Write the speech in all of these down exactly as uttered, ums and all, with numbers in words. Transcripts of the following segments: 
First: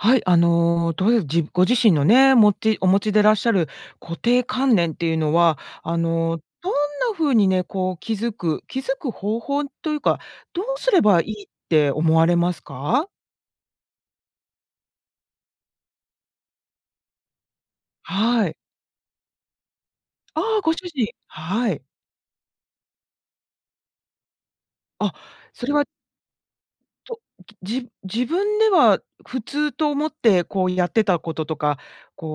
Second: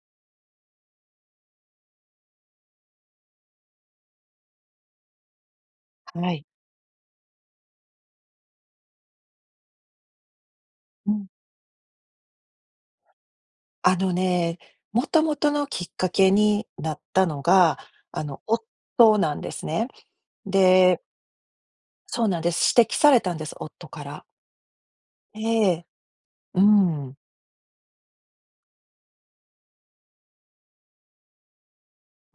はい、あの、どういう、じご自身のね、もちお持ちでいらっしゃる固定観念っていうのは、あはの、い。どんな風にね、こう気づく気づく方法というか、どうすれうばいん。いって思われますか？あのね、もともとのきっかけになったのが、あのはい。夫なんですね。ああ、ご主で人。はい。そうなんです。指摘されたんです、夫から。あ、えそれはえ、うん。と、じ自分では普通と思ってこうやってたこととか、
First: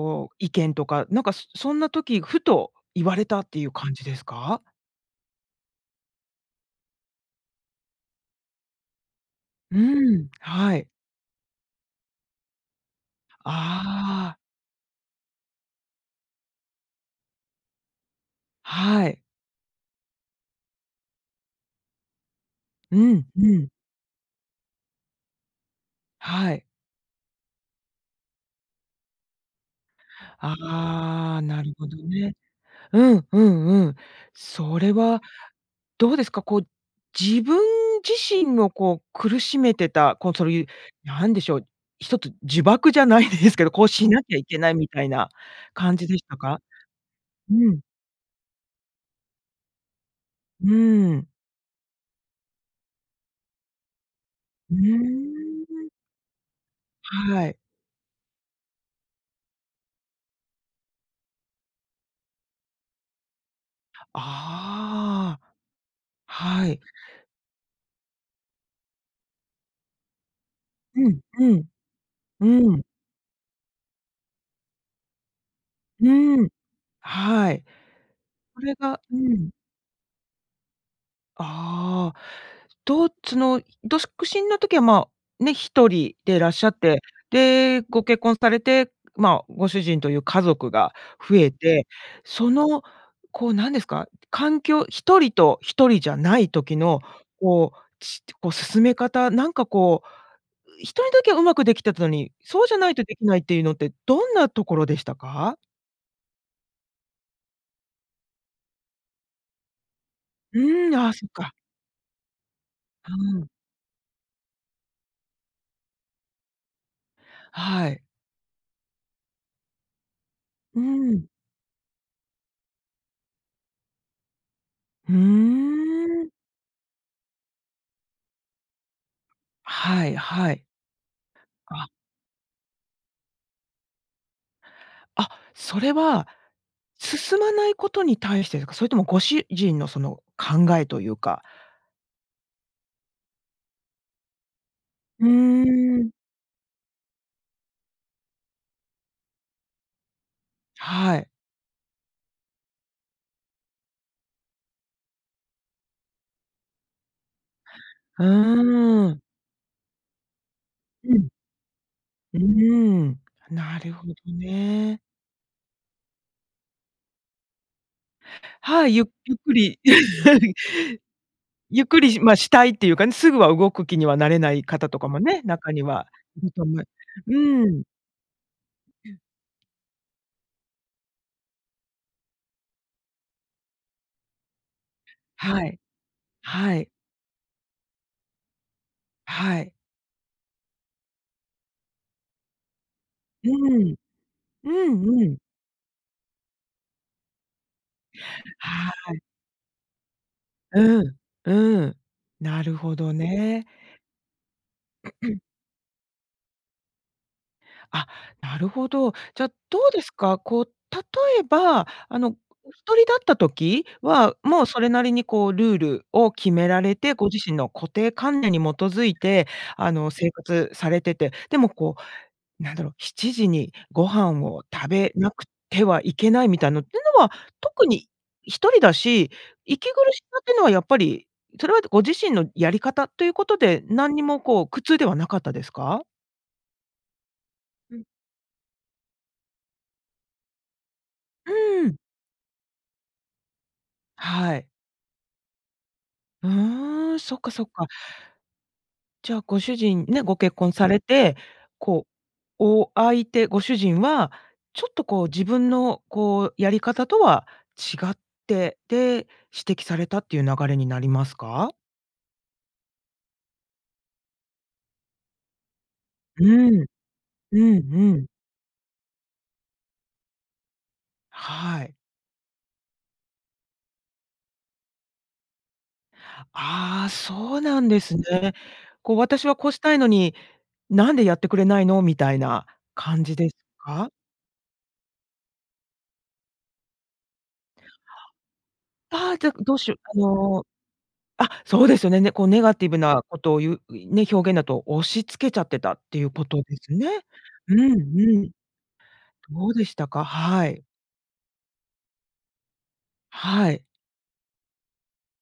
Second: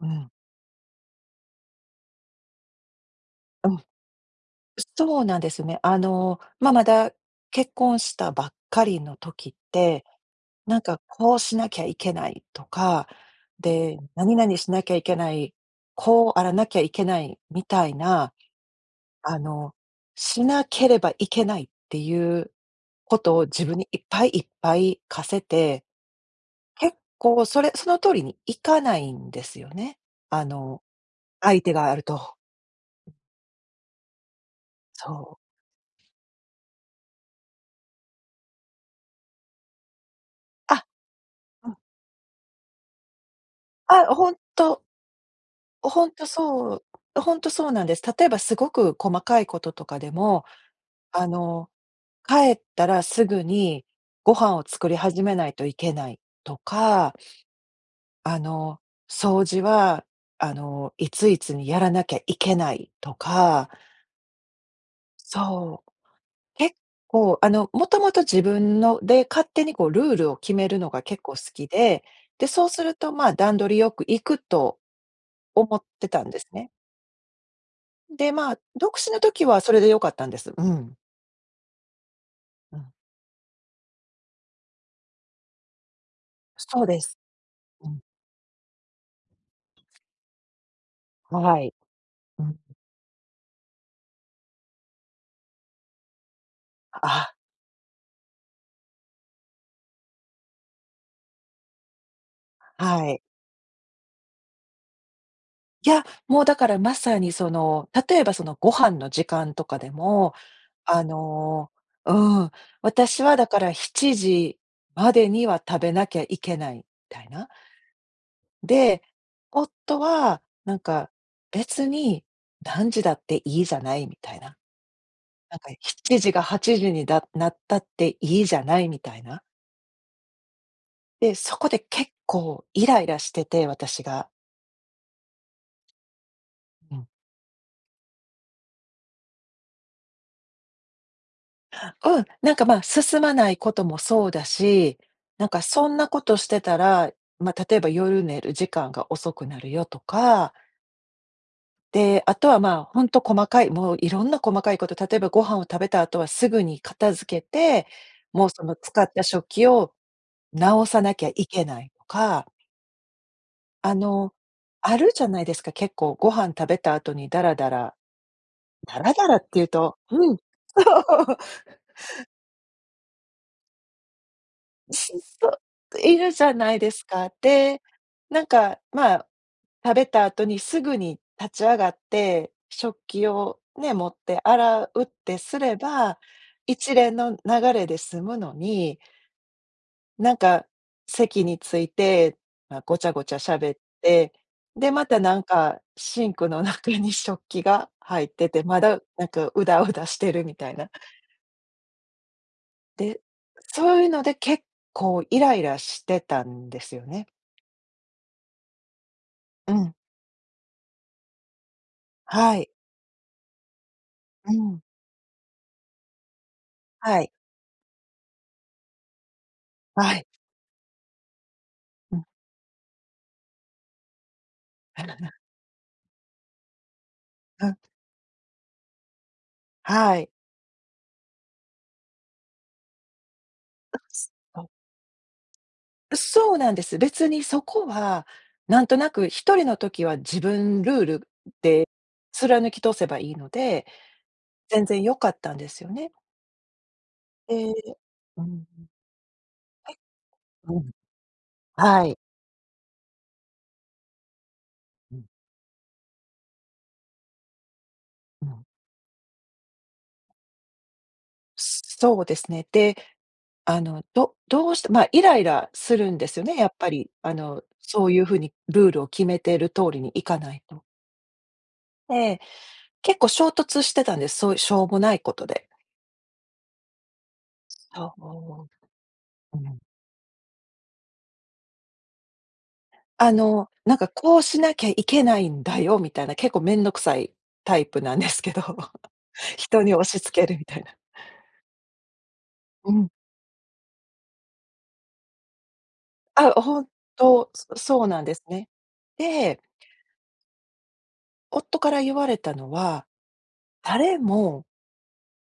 うん。う、意見とか、なんかそそんな時ふと言われたっていううん。感じですか？すそうなんですね。あの、ま、まだ結婚したばっかりの時っうて、ん、はなんい。かこうしなきゃいけないとか、で、なあにあ。なにしなきゃいけない、こうあらなきゃいけない、みたいな、はい。あのしなければいけないっていううこん、とをう自ん。分にいっぱいいっぱい課せて、はい。結構それその通りに行かないんですよね、あのああ、な相る手がほあどると。ね。うんうんうん。それはそう。どうですか、こう、自分自身をこう苦しめてた、こう、そういう、あ、何でしょう、うん。一つ呪縛じゃないですけど、こうあ、しなほきんゃいけないと。みたいな感ほじんでしとたか？そうほんとうそうん。なんです。例えばすごく細かいこととかでも、うーあん。の帰ったらすぐにご飯をう作り始めないーといん。けないとか、はい。あの掃除はあのいついつにやらなきゃいけないとか。ああ。そう。は結い。構、あのもともと自分ので、勝手にこうルールを決めるのがうん結構好うん。きで、うで、そうん。するとまあ段取りよく行くと思ってたんうですん。ね。はい。で、まあこれ独が身うの時ん。はそれでよかったんです。うん。ああ、うん。とつのどすくしんの時は、ま、ね、ひとりでいらっしゃっそうて、です。で、うん。ご結婚されて、まあ、ご主人という家族が増えはい。て、うそん。の、こうなんですか、環境、ひとりとひとりじゃない時の、あ。こう、ちとこ、進め方、なんかこう、ひとりだけはうまくできてたのに、そうじゃないとはでい。きないっていうのって、どんなところでしたか？いや、もうだからまさにその例えばそのご飯の時間とかでも、うーん、ああ、そっか。の、うん、う私はーだん。からしちじまでには食べなきゃいけない、みたいな。はい。で、夫は、なうんーか、ん。別に何時だっていいじゃないみたいな。うーなんかしちん。じかはちじにだなったっていいじゃないみたいな。はいはい。で、そこであ。結構イライラしてて、私が。あ、それはうん。進まないことに対してですか？それともご主人のその考えと言うか。うん、なんか、ま、進まないこともそうだし、うなんかそんーなん。ことしてたら、ま、例えば夜寝る時間が遅くなるよとか。はい。で、あとは、まあ、ほんと細かい、もういろんな細かいこと、例えば、ご飯を食べた後はすぐに片付けて、うもうその使ーっん。た食器を直さうなきん。ゃいけないとうかーん、なるあほどの、あね。るじゃないですか、結構、ご飯食べた後にダラダラ、はい。ダゆラダゆラっっくていうり。とうん、そ う。ゆっくり、しまあ、したいっていうかね、すぐは動く気にはなれない方とかしっもね、そ、中にはいるじゃいとないめうですか。ーで、ん。なんか、うまん。あ、食べた後にすぐに立ち上がって、食器をね、持って洗うってすはれい。ば、はい。一連の流れで済むのに。はい。なんか席に着いて、ま、ごちゃごちゃう喋っん。て、うで、また、ん、うなん。んか、シンクの中に食器が入ってて、まはだ、い。なんか、うだうだしてるみたいな。うん、うん。なるほどで、ね。そういうので結構イ ライラしてたんですよね。あ、なるほど。じゃ、うどうん。ですか？こう、例えば、あの、はい。お一人だった時は、うもうそん。れなりに、こう、ルールを決められて、はごい。自身の固定観念に基づいて、あの、はい。生活されてて、でもこうん。う、なんだろう、しちじにご飯を食べな くてはいけないみたいのってのは、うん。特に、一人だし、息苦はしい。さってのはやっぱり、それはご自身のやり方ということで、お何にす、もこう [unintelligible] 苦痛ではなかったですか？う、そうなんです。別にそこうん。は、なんとなく一人の時は、自分ルールうーでん。貫き通せばいいので、はい。全然良かったんですよね。うーん、そっか、そえっえ、か。うーん。じゃあ、ご主人、ね、ご結え、婚うさん。れて、はこう、い。お相手、ご主人は、ちょっとうこん。う、自分のこうやり方とは違っうん。て、で、指摘されたっていう流れになりますか？そうですね。で、あの、どどうしてまあ、イライラするんですうよね、やっーん。ぱり。あうの、ん、そうういうん。風にルールを決めてる通りにいかないと。はい。え、結構衝突してたんです。そうしょうもないことで。ああ、そうなんでそすね。う、こう私はうん。こううん。したいのに、なんでやってくれないの？みたいな感あじですの、なんかか？こうしなきゃいけないんだよみたいな、結構面倒くさいタイプなんですけど、ああ、じゃ、どう人しによ押う、あし付けるみのたいな。あ、そうですよね。ね。こうネガティうブん。なことを言う、ね、表現だと押し付けちゃってたっていうこあ、とでほんすね。と、うそんうそうなんですん。ね。でどうでしたか？はい。夫から言われたのははい。「誰も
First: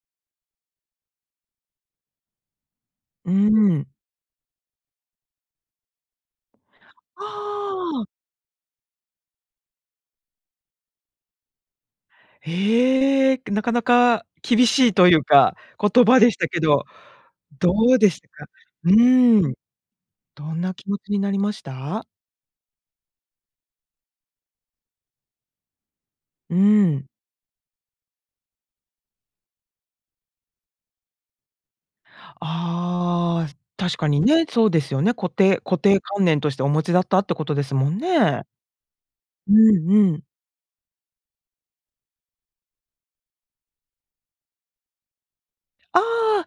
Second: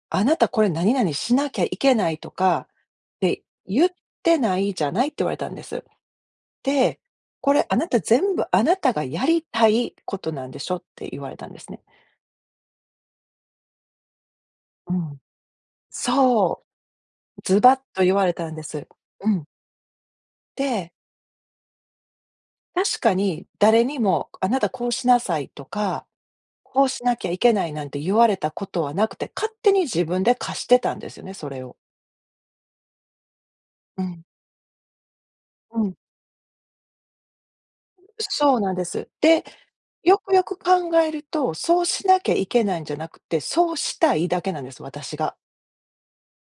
『あなた、これ何々しなきゃいけない』とかっうーて言っん。てないじゃない」って言われたんです。で、あ「これ、あなた、あ。全部あなたがやりたいことなんでしょ」って言われたんですね。へえ、なかなか厳しういといん。うか、言葉でしたけそど、う、ズどバッうとで言しわたれか？たんです。ううん。ーん。どんな気で持ちになりました？確かに、誰にも「あなたこうしなさい」とかうー「こうしん。なきゃいけない」なんて言われたことはなくて、勝手に自分で課してたんですよね、それを。ああ、確うかにん。ね、そうですよね。固定う固ん。定観念としてお持ちだったってことですもんね。そうなんです。で、うんうよん。くよく考えると、そうしなきゃいけないんじゃなくて、そうしたいだけなんです、私が。ああ。ん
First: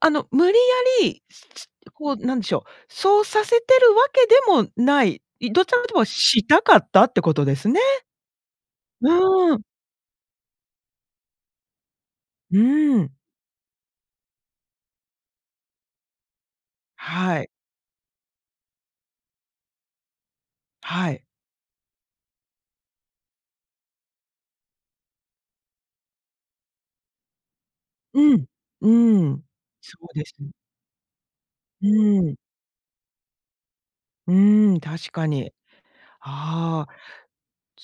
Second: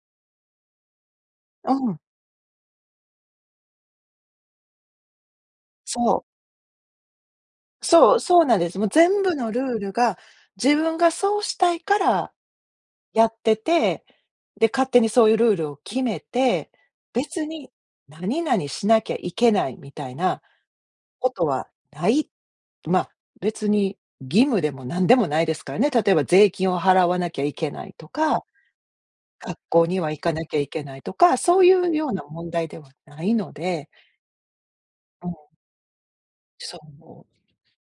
あの、無理やり、つつうん。こうなんでしょう、そうさせてるわけでもない。いどちらかでも、そう。したかったってことですね。そうそうなんです。もう全部のうルん。ールが、自分がそうしたいから、うーん。やってて、で、勝手にそういうルールを決めて、は別い。に何々しなきゃいけない、みたいなはい。ことはない。ま、別に義務でも何でもないですからね。例えば、税金を払わなきゃいけないとうか、ん。うーん。学校そにはう行でかす。なきゃいけないとか、そういううようーなん。問題ではないので。うーん、確うかん。に。そああ。う。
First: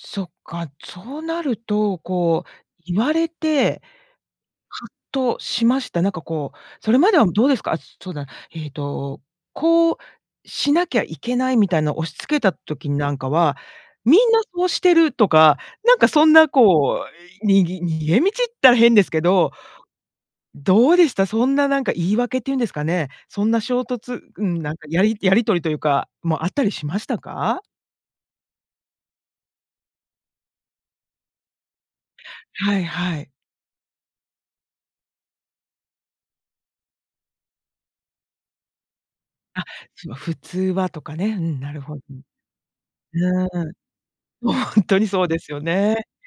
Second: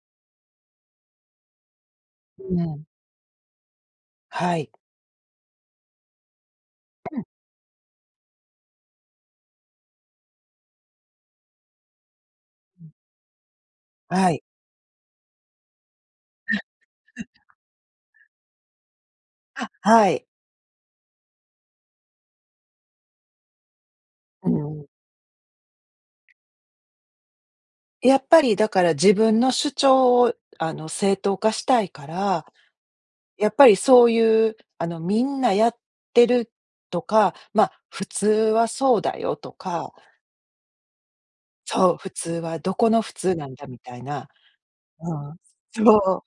そっか、そうなると、うこうん。言われて、はい。はっとしました。なんかこう、それまうでん。は、どうですか。あ、そうだ、えっと、こうしなきゃいけないみたいの押し付けたう時ん。になんかは、みはんない。そうしてるとか、なんかそんなこう、にぎ逃げ道ったら変ですけど、あ、はい。どうでした。そんななんか、言い訳って言うんですかね。そんな衝突うーうん。なんん。かやりやり取りというか、もあったりしましたか？やっぱりだから自分の主張をあの正当化したいから、はいはい。やっぱりそういう、あのみんなやってるとか、ま、普通はそうだよとあ、か。つま普通はとかね、うん、なるそほ…う、う普ん。通はどこの普通うなんだみたいな、ん、本当にうそうん、ですよそね、う、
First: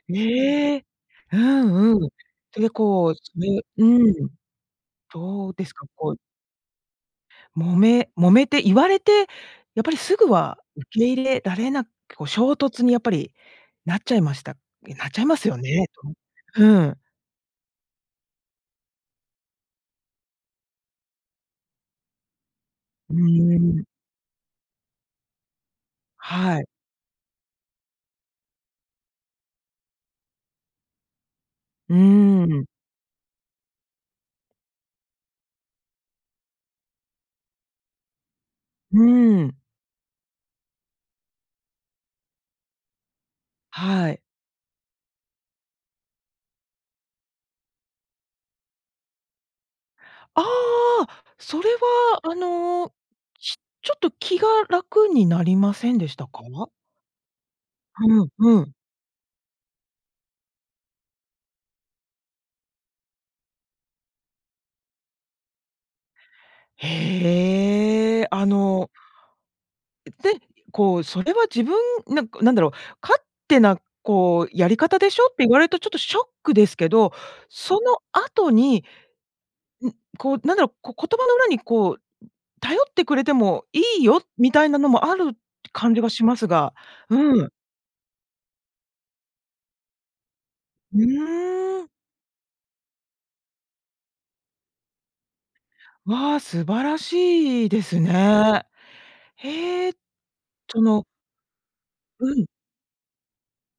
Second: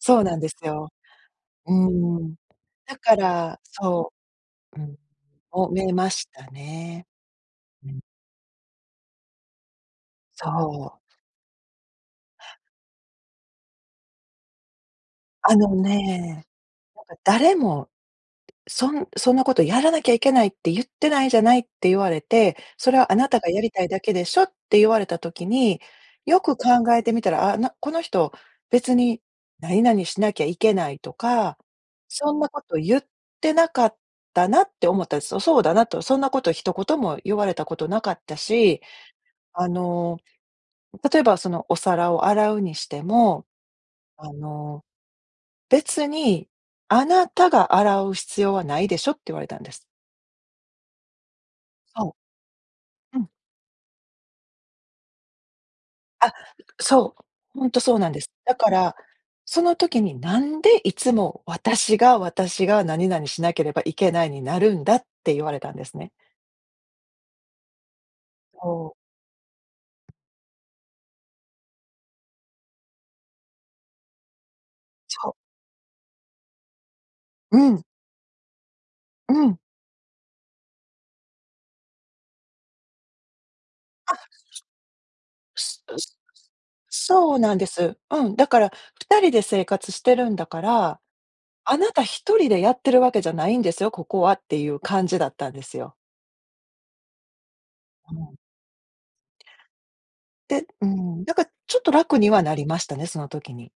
そうなんですええ、よ。ううんうん、ん、それで、だこう、かすらる、うそん、う、うどうでん、揉すか、めまこうしたね、揉うん。め揉めて言われて、やっぱりすぐはそ受う。け入れられなく、こう衝突にやっぱり、なっちゃいましたん、なっちゃいますよあのね、ね、うん。なんか「誰も、そんそんなことやらなきゃいけないって言ってないじゃない」って言われて、「それはうあなたがーやりたん。いだけでしょ」って言われた時に、よくはい。考えてみたら、あ、なこの人、別になになにしなきゃいけないとか、うそんーなこん。と言ってなかったなって思ったんです。そそうだなと、そんなこと一言も言われたことなかったし、うーん。あの、例えばそのお皿を洗うにしても、はい。あの「別に、あなたが洗う必要はないでしょ」って言われたんです。ああ、それそう。は、あの、うん。ちちょっと気が楽になりませんでしたあ、か？そう、ほんとそうなんでうん、す、だうかん。ら、その時に「なんでいつも、私が私が何々しなければいけないになるんだ」って言われたんですね。へえ、あそのう。で、こう、それは自分、ななんだろう、勝手なこうやり方でしょそっう。て言われるとちょっとショックですけど、うそん。の後に、うん。うこう、なんだろう、こう言葉の裏にこう、頼ってくれてもいいあ。よ、みたいなのもあるってす感う、じがすしますが、そうそううん。なんです。うん、だから、ふたりで生活してるんだかうら、あーん。なたひとりでやってるわけじゃないんですよ、ここはっていう感じだったんですよ。わあ、素晴らしいですうん。ね、へえ、でそうーのん、だからちょっと楽にうはん。なりましたね、その時に。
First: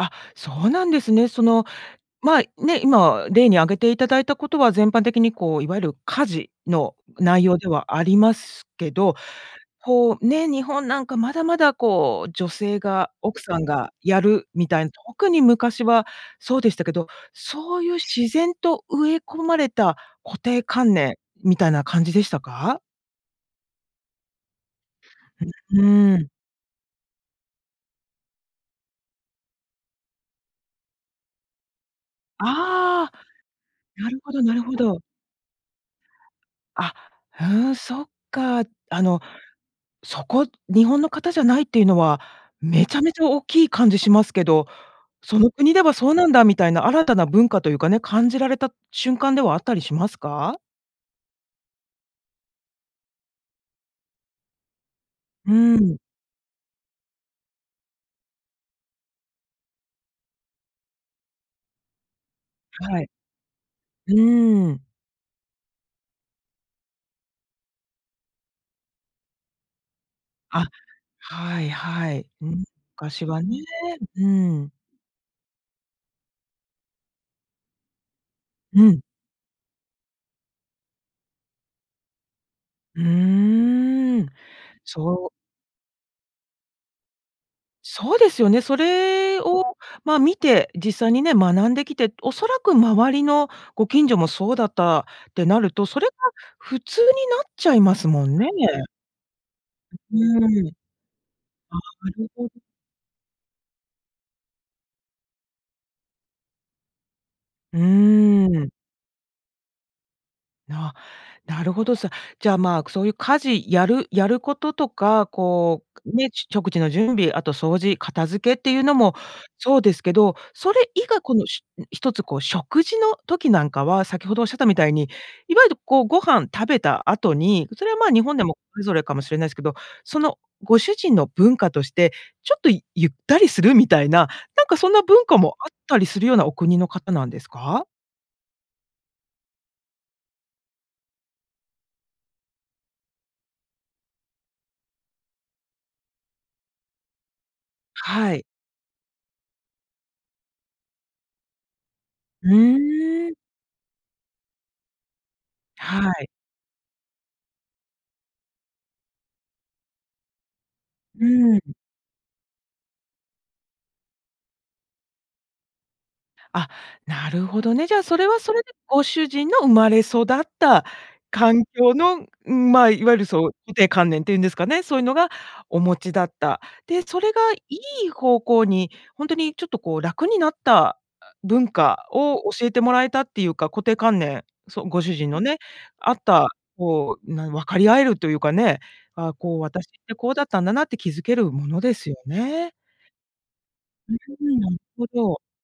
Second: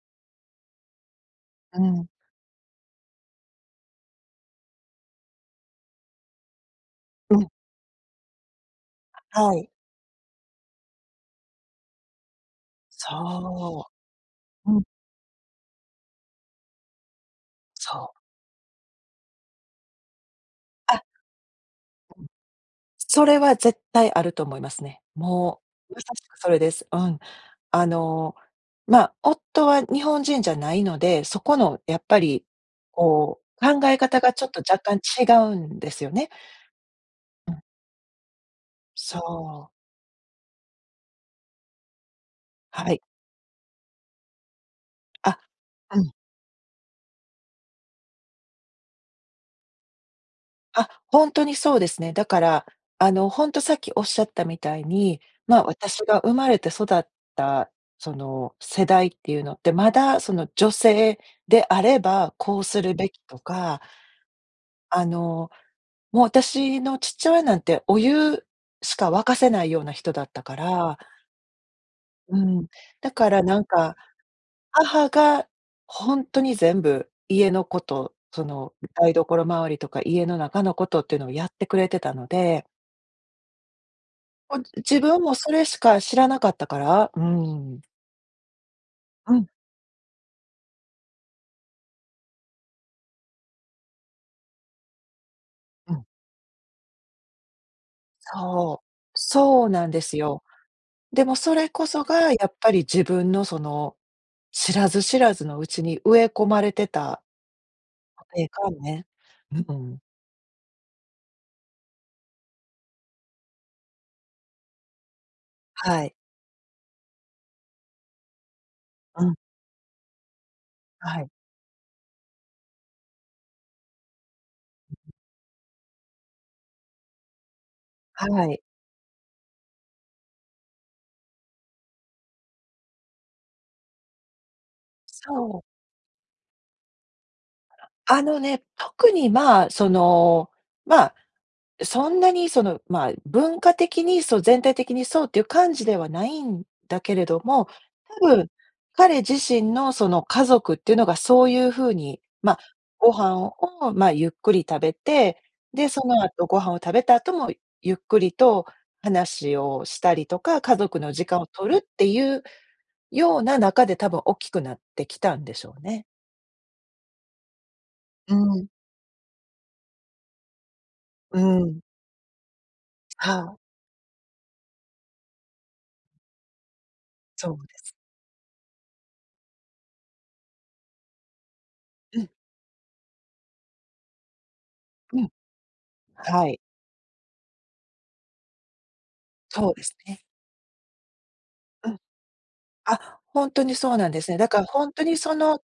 あ、そうなんですね。その、うん。まあ、ね、今例に挙げていただいたことは、全般的にこう、いわゆる家事のう内ん。容ではありますけど、はい。こう、ね、日本、なんか、まだまだ、こう、女性が奥さんそがやるみう。うたん。いな、特に昔はそうでしたけど、そういうそう。自然と植え込まれた固定観あ。念みたいな感じでしたか？それは絶対あると思いますね。うもうまん、さうーしん。くそれです。うん。あの、ま、夫は日本人じゃないので、そこのやっぱり、あこう、考えあ、な方るほがどちょっなとるほ若ど。干違うんですよね。あ、うーうん。ん、そっか。あそのう。そこ、日本の方じゃないっていうのは、めはちい。ゃめちゃ大きい感じしますけど、あ、その国ではうそん。うなんだみたいな新たな文化というかね、感じられた瞬間ではあったりしますか？あ、本当にそうですね。だから、あのほんとさっきおっしゃったみたいに、うま、ー私ん。が生まれて育った、その世代っていうのって、まだその女性であれば、こうするはべい。きとか。うーん。あの、もう、私の父親なんて、お湯しか沸かせないような人だったかあ、ら。はいはい。ううん、ん、だ昔かはらね、なんか、うん。母が本当に全部家のこと、そのうん。台所周りとか家の中のことっていうのをやってくれてたので。うーん、ほん、自分そう。も、それしか知らなかったから。うん。そうですよね。そうれん。をまあ、見て、実際にね、学んできて、おそらく、周りのご近所も、そうだったってなると、うそん。れが、普通になっちゃいますもんね。そう。そうなんですう、うよ。ーん。でも、それこそあ、なるが、やほど。っぱり、自分の、その、知らず知らずのうちに、植え込まれてたう固定ーん。観念。うん。な、なるほどす。じゃあ、まあ、くそういう家事、やるやることとか、こはい。う、ね、食事の準備、あと掃除、片付けっていうのも、うん。そうですけど。それ以外、はい。この、しゅん、ひとつ、こう、食事の時なんかは、先ほど仰ったみたいに、いわゆる、こう、ご飯食べた後に、それは、まあ、日本ではも、い。それぞれかもしれないすけど、その、ご主人の文化として、ちょっとゆったりする、みたいな。なんか、そんな文化も、そう。あったりするような、お国の方なんですか？あのね、特にまあ、その、まあ、そんなに、その、まあ、文化的に、そう、全体的にそうっていう感じでは、ないんだけれども、多はい。分、彼自身の、その、家族ってのが、そういうふうに、うまあ、ごーん。飯を、まあ、ゆっくり食べて、で、はそのい。後、ご飯を食べた後も、ゆっくりと話をしたりとか、家族の時間をうん。取るってゆうような中で、多分、大きくなってきたんでしょうね。あ、なるほどね、じゃあそれうはそれん。でご主人の生まれ育ったう環ん。境の、うん、まあ、いわゆるはそう、あ。固定観念っていうんですかね、そういうのが、お持ちだった。で、それがそいうです。い方向に、本当にちょっとこう楽になった、あ、文化うん。を教えてもらえたっていうか、固定観念、そ、ご主うん。人のね、あっはた、い。こう、なん分かり合えるというかね、ああ、こうそうで私っすてね。こうだったんだなって気づけるものうでん。すよね。あ、本当にそうなんうですね。だかん、らなる本当ほにそど。の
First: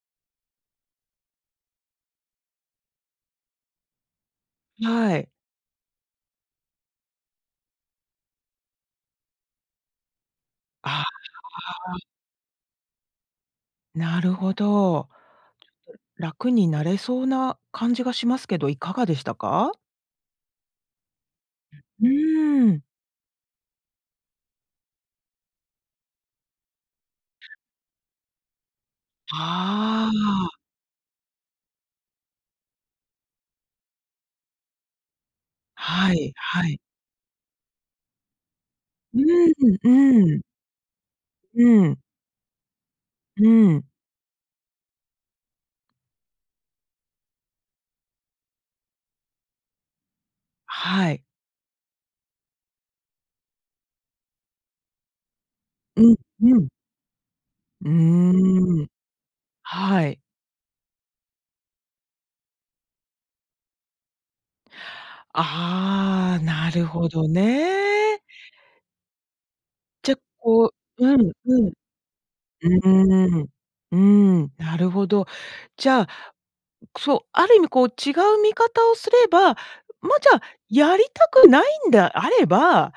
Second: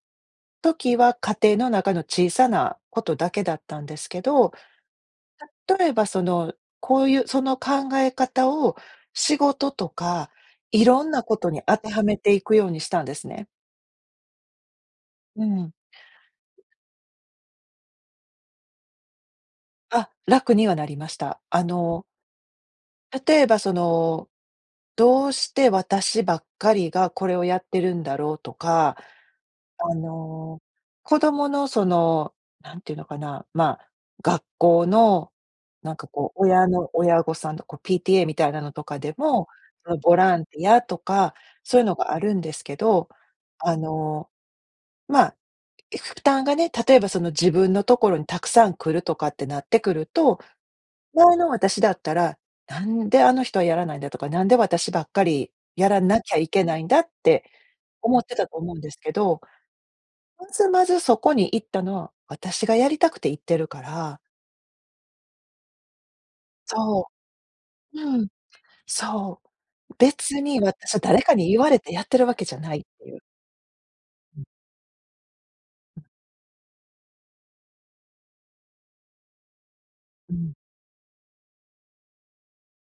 時は家庭の中の小さなことだけだったんですけど、はい。例えばそのこういう、その考え方を、仕事とか、いあ、ろあんなことに当てはあ。めていくようにしたんですね。なるほど。ちょっとうん。楽になれそうな感じがしますけど、いかがでしたか？あ、楽にはなりました。あのうーん。例えばその、どうして私ばっかりがこれをやってるんだろうとか、あああ。の、子供の、そのなんていうのかな、ま、学校の、なんかはい、こう、は親い。の親御さんとこ PTA みたいなのとかでうも、ん、そのボラうん。ンティアとか、うそうーいうのん。があるんですけど、うーあん。の、ま、負担がね、例えばその自分のところにたくさん来るとかってなってくると、はい。前の私だったら、なんであの人はやらないんだとか、なんで私ばっかりやらうん、なきゃいふけん。ないんだってう―思ってたと思うんん。ですけど、はい。まずまずそこに行ったのは、私がやりたくて行ってるから。ああ、なるそほどう。うね。ん、そう。じゃ、別にこ私はうう誰ん、かに言うん。わうれてやってるわけじゃないっていう。ーん。うーん。なるほど。じゃあ、そう、ある意味こう違う見方をすれば、ま、じうゃあ、ん。やりたくないんであれば、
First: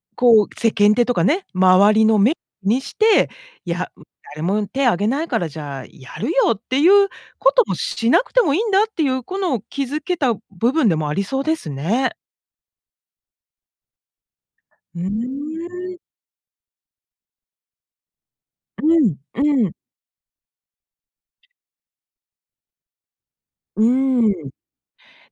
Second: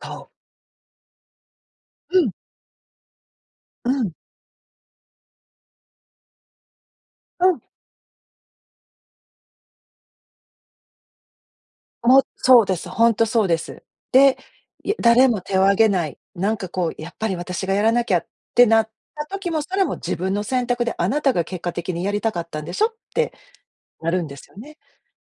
そう。こう、世間体とかね、周りのうん。目、にして、いうや、ん。誰も手挙げないからじゃあやるよ、ってゆううこん。ともしなくてもいいんだっていう、この、気づけた部分でもありそうですね。も、そうです。ほんとそうです。で、いうー誰も手を挙げん。ない、なんかこうやっぱり私がやらなきゃってなうっん、た時も、うん。それも自分の選択で、あなたが結果的にやりたかったんでしょ？ってうなるんでーすん。よね。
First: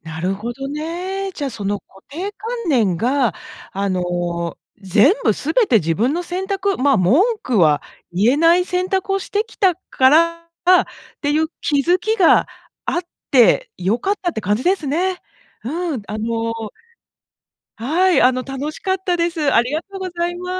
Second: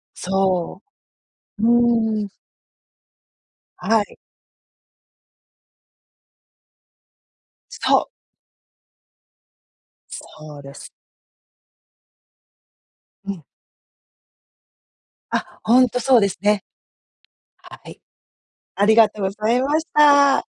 なるほどそね。じゃあう。うその、固ーん。定観念が、あはい。の、全部全て自分の選択、ま、文句はそう。言えない、選択をしてきたからそうでっす。ていう気づきがあっうん。て良かったって感じですね。あ、ほんうとん、あそうですのね。はい。はい。あの、楽しあかりっがたとうでござす。あいりまがしとうございた。ま